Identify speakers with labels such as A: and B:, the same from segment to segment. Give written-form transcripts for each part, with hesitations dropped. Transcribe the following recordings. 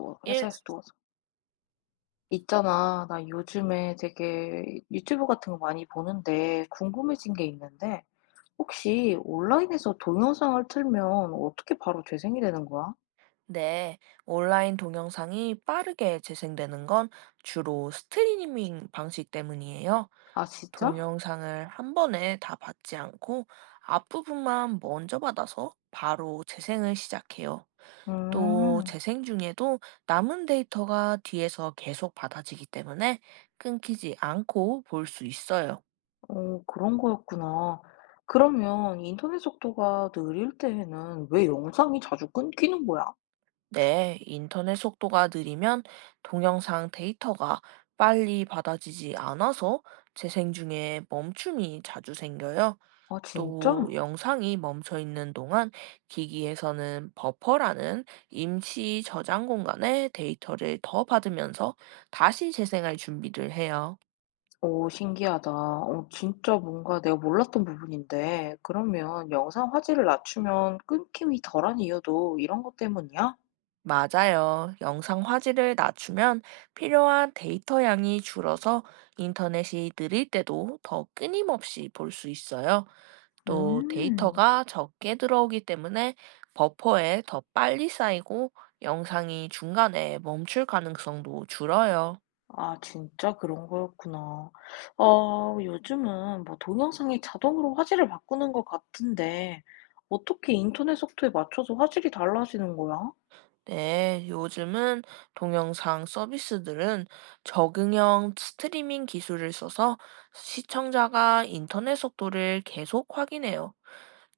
A: 뭐
B: 1.
A: 회사에서 누워서. 있잖아, 나 요즘에 되게 유튜브 같은 거 많이 보는데 궁금해진 게 있는데 혹시 온라인에서 동영상을 틀면 어떻게 바로 재생이 되는 거야?
B: 네, 온라인 동영상이 빠르게 재생되는 건 주로 스트리밍 방식 때문이에요.
A: 아, 진짜?
B: 동영상을 한 번에 다 받지 않고 앞부분만 먼저 받아서 바로 재생을 시작해요. 또
A: 음,
B: 재생 중에도 남은 데이터가 뒤에서 계속 받아지기 때문에 끊기지 않고 볼 수 있어요.
A: 어, 그런 거였구나. 그러면 인터넷 속도가 느릴 때에는 왜 영상이 자주 끊기는 거야?
B: 네, 인터넷 속도가 느리면 동영상 데이터가 빨리 받아지지 않아서 재생 중에 멈춤이 자주 생겨요.
A: 아,
B: 또
A: 진짜?
B: 영상이 멈춰 있는 동안 기기에서는 버퍼라는 임시 저장 공간에 데이터를 더 받으면서 다시 재생할 준비를 해요.
A: 오 신기하다. 어 진짜 뭔가 내가 몰랐던 부분인데 그러면 영상 화질을 낮추면 끊김이 덜한 이유도 이런 것 때문이야?
B: 맞아요. 영상 화질을 낮추면 필요한 데이터 양이 줄어서 인터넷이 느릴 때도 더 끊임없이 볼 수 있어요. 또
A: 음.
B: 데이터가 적게 들어오기 때문에 버퍼에 더 빨리 쌓이고 영상이 중간에 멈출 가능성도 줄어요.
A: 아 진짜 그런 거였구나. 어 요즘은 뭐 동영상이 자동으로 화질을 바꾸는 것 같은데 어떻게 인터넷 속도에 맞춰서 화질이 달라지는 거야?
B: 네, 요즘은 동영상 서비스들은 적응형 스트리밍 기술을 써서 시청자가 인터넷 속도를 계속 확인해요.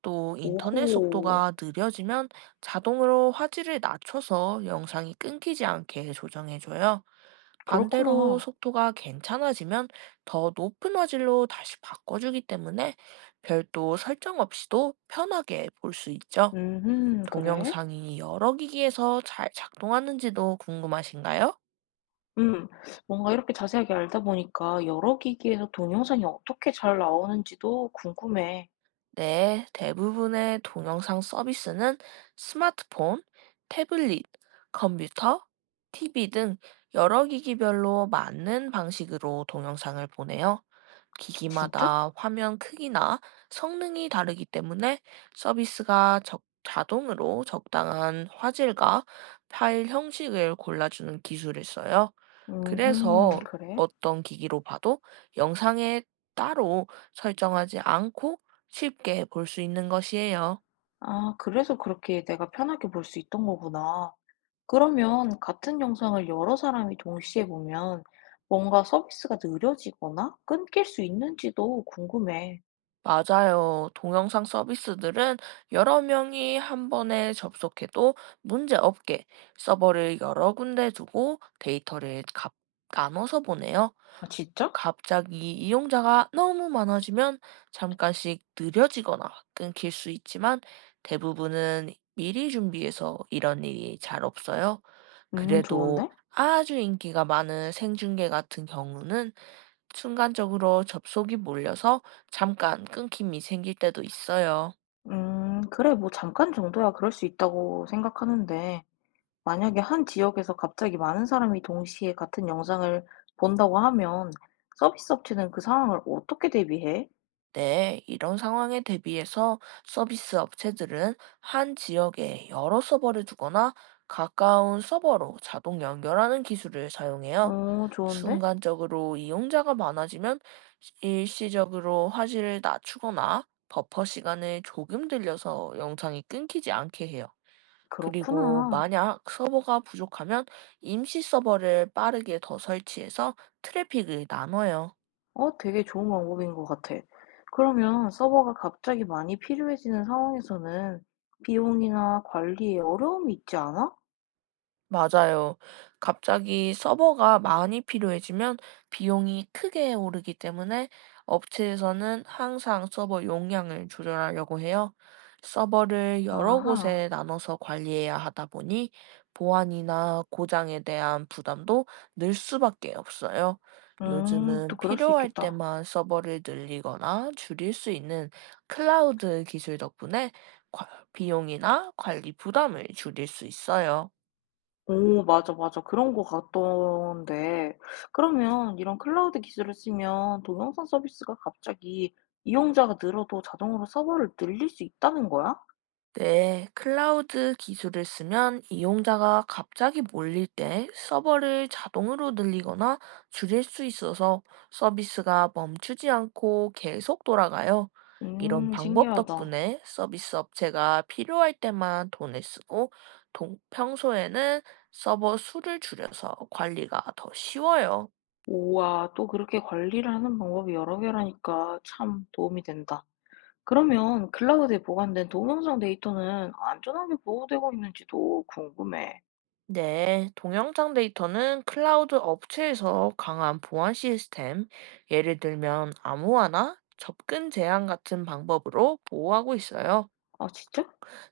B: 또 인터넷
A: 오호.
B: 속도가 느려지면 자동으로 화질을 낮춰서 영상이 끊기지 않게 조정해줘요. 반대로
A: 그렇구나.
B: 속도가 괜찮아지면 더 높은 화질로 다시 바꿔주기 때문에 별도 설정 없이도 편하게 볼 수 있죠.
A: 음흠. 그래?
B: 동영상이 여러 기기에서 잘 작동하는지도 궁금하신가요?
A: 음. 뭔가 이렇게 자세하게 알다 보니까 여러 기기에서 동영상이 어떻게 잘 나오는지도 궁금해.
B: 네, 대부분의 동영상 서비스는 스마트폰, 태블릿, 컴퓨터, TV 등 여러 기기별로 맞는 방식으로 동영상을 보내요.
A: 진짜?
B: 기기마다 화면 크기나 성능이 다르기 때문에 서비스가 자동으로 적당한 화질과 파일 형식을 골라주는 기술을 써요.
A: 음흠.
B: 그래서
A: 그래?
B: 어떤 기기로 봐도 영상에 따로 설정하지 않고 쉽게 볼 수 있는 것이에요.
A: 아, 그래서 그렇게 내가 편하게 볼 수 있던 거구나. 그러면 같은 영상을 여러 사람이 동시에 보면 뭔가 서비스가 느려지거나 끊길 수 있는지도 궁금해.
B: 맞아요. 동영상 서비스들은 여러 명이 한 번에 접속해도 문제 없게 서버를 여러 군데 두고 데이터를 값 나눠서 보내요.
A: 아, 진짜?
B: 갑자기 이용자가 너무 많아지면 잠깐씩 느려지거나 끊길 수 있지만 대부분은 미리 준비해서 이런 일이 잘 없어요. 그래도
A: 좋은데?
B: 아주 인기가 많은 생중계 같은 경우는 순간적으로 접속이 몰려서 잠깐 끊김이 생길 때도 있어요.
A: 그래, 뭐 잠깐 정도야 그럴 수 있다고 생각하는데. 만약에 한 지역에서 갑자기 많은 사람이 동시에 같은 영상을 본다고 하면 서비스 업체는 그 상황을 어떻게 대비해?
B: 네, 이런 상황에 대비해서 서비스 업체들은 한 지역에 여러 서버를 두거나 가까운 서버로 자동 연결하는 기술을 사용해요.
A: 어, 좋은데?
B: 순간적으로 이용자가 많아지면 일시적으로 화질을 낮추거나 버퍼 시간을 조금 들려서 영상이 끊기지 않게 해요. 그리고
A: 그렇구나.
B: 만약 서버가 부족하면 임시 서버를 빠르게 더 설치해서 트래픽을 나눠요.
A: 어, 되게 좋은 방법인 것 같아. 그러면 서버가 갑자기 많이 필요해지는 상황에서는 비용이나 관리에 어려움이 있지 않아?
B: 맞아요. 갑자기 서버가 많이 필요해지면 비용이 크게 오르기 때문에 업체에서는 항상 서버 용량을 조절하려고 해요. 서버를 여러
A: 아하.
B: 곳에 나눠서 관리해야 하다 보니 보안이나 고장에 대한 부담도 늘 수밖에 없어요.
A: 또
B: 요즘은
A: 그럴 수
B: 필요할
A: 있겠다.
B: 때만 서버를 늘리거나 줄일 수 있는 클라우드 기술 덕분에 비용이나 관리 부담을 줄일 수 있어요.
A: 오 맞아, 맞아. 그런 거 같던데 그러면 이런 클라우드 기술을 쓰면 동영상 서비스가 갑자기 이용자가 늘어도 자동으로 서버를 늘릴 수 있다는 거야?
B: 네, 클라우드 기술을 쓰면 이용자가 갑자기 몰릴 때 서버를 자동으로 늘리거나 줄일 수 있어서 서비스가 멈추지 않고 계속 돌아가요. 이런 방법
A: 신기하다.
B: 덕분에 서비스 업체가 필요할 때만 돈을 쓰고 평소에는 서버 수를 줄여서 관리가 더 쉬워요.
A: 우와 또 그렇게 관리를 하는 방법이 여러 개라니까 참 도움이 된다. 그러면 클라우드에 보관된 동영상 데이터는 안전하게 보호되고 있는지도 궁금해.
B: 네, 동영상 데이터는 클라우드 업체에서 강한 보안 시스템, 예를 들면 암호화나 접근 제한 같은 방법으로 보호하고 있어요.
A: 아 진짜?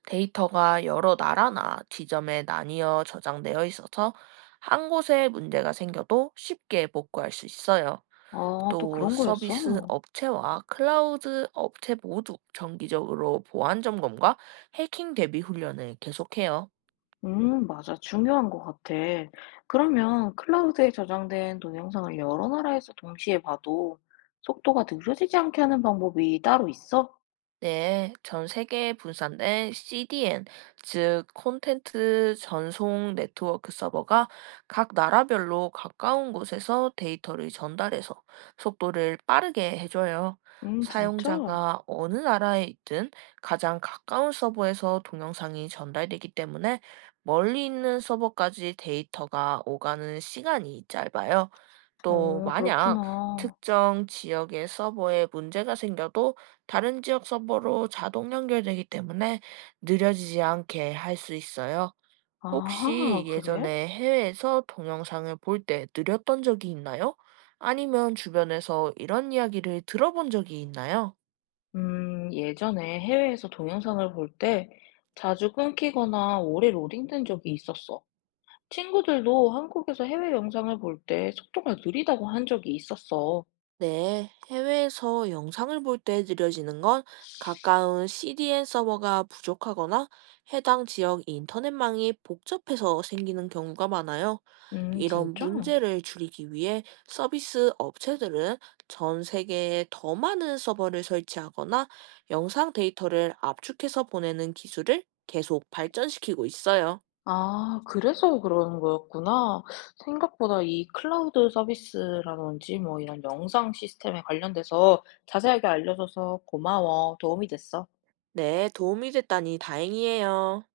B: 데이터가 여러 나라나 지점에 나뉘어 저장되어 있어서 한 곳에 문제가 생겨도 쉽게 복구할 수 있어요.
A: 아 또
B: 또
A: 그런
B: 서비스
A: 거였어?
B: 업체와 클라우드 업체 모두 정기적으로 보안 점검과 해킹 대비 훈련을 계속해요.
A: 맞아. 중요한 것 같아. 그러면 클라우드에 저장된 동영상을 여러 나라에서 동시에 봐도 속도가 느려지지 않게 하는 방법이 따로 있어?
B: 네, 전 세계에 분산된 CDN, 즉 콘텐츠 전송 네트워크 서버가 각 나라별로 가까운 곳에서 데이터를 전달해서 속도를 빠르게 해줘요.
A: 진짜?
B: 사용자가 어느 나라에 있든 가장 가까운 서버에서 동영상이 전달되기 때문에 멀리 있는 서버까지 데이터가 오가는 시간이 짧아요. 또
A: 어,
B: 만약
A: 그렇구나.
B: 특정 지역의 서버에 문제가 생겨도 다른 지역 서버로 자동 연결되기 때문에 느려지지 않게 할 수 있어요. 혹시
A: 아하, 그래?
B: 예전에 해외에서 동영상을 볼 때 느렸던 적이 있나요? 아니면 주변에서 이런 이야기를 들어본 적이 있나요?
A: 예전에 해외에서 동영상을 볼 때 자주 끊기거나 오래 로딩된 적이 있었어. 친구들도 한국에서 해외 영상을 볼 때 속도가 느리다고 한 적이 있었어.
B: 네, 해외에서 영상을 볼 때 느려지는 건 가까운 CDN 서버가 부족하거나 해당 지역 인터넷망이 복잡해서 생기는 경우가 많아요. 이런
A: 진짜?
B: 문제를 줄이기 위해 서비스 업체들은 전 세계에 더 많은 서버를 설치하거나 영상 데이터를 압축해서 보내는 기술을 계속 발전시키고 있어요.
A: 아 그래서 그런 거였구나. 생각보다 이 클라우드 서비스라든지 뭐 이런 영상 시스템에 관련돼서 자세하게 알려줘서 고마워. 도움이 됐어.
B: 네, 도움이 됐다니 다행이에요.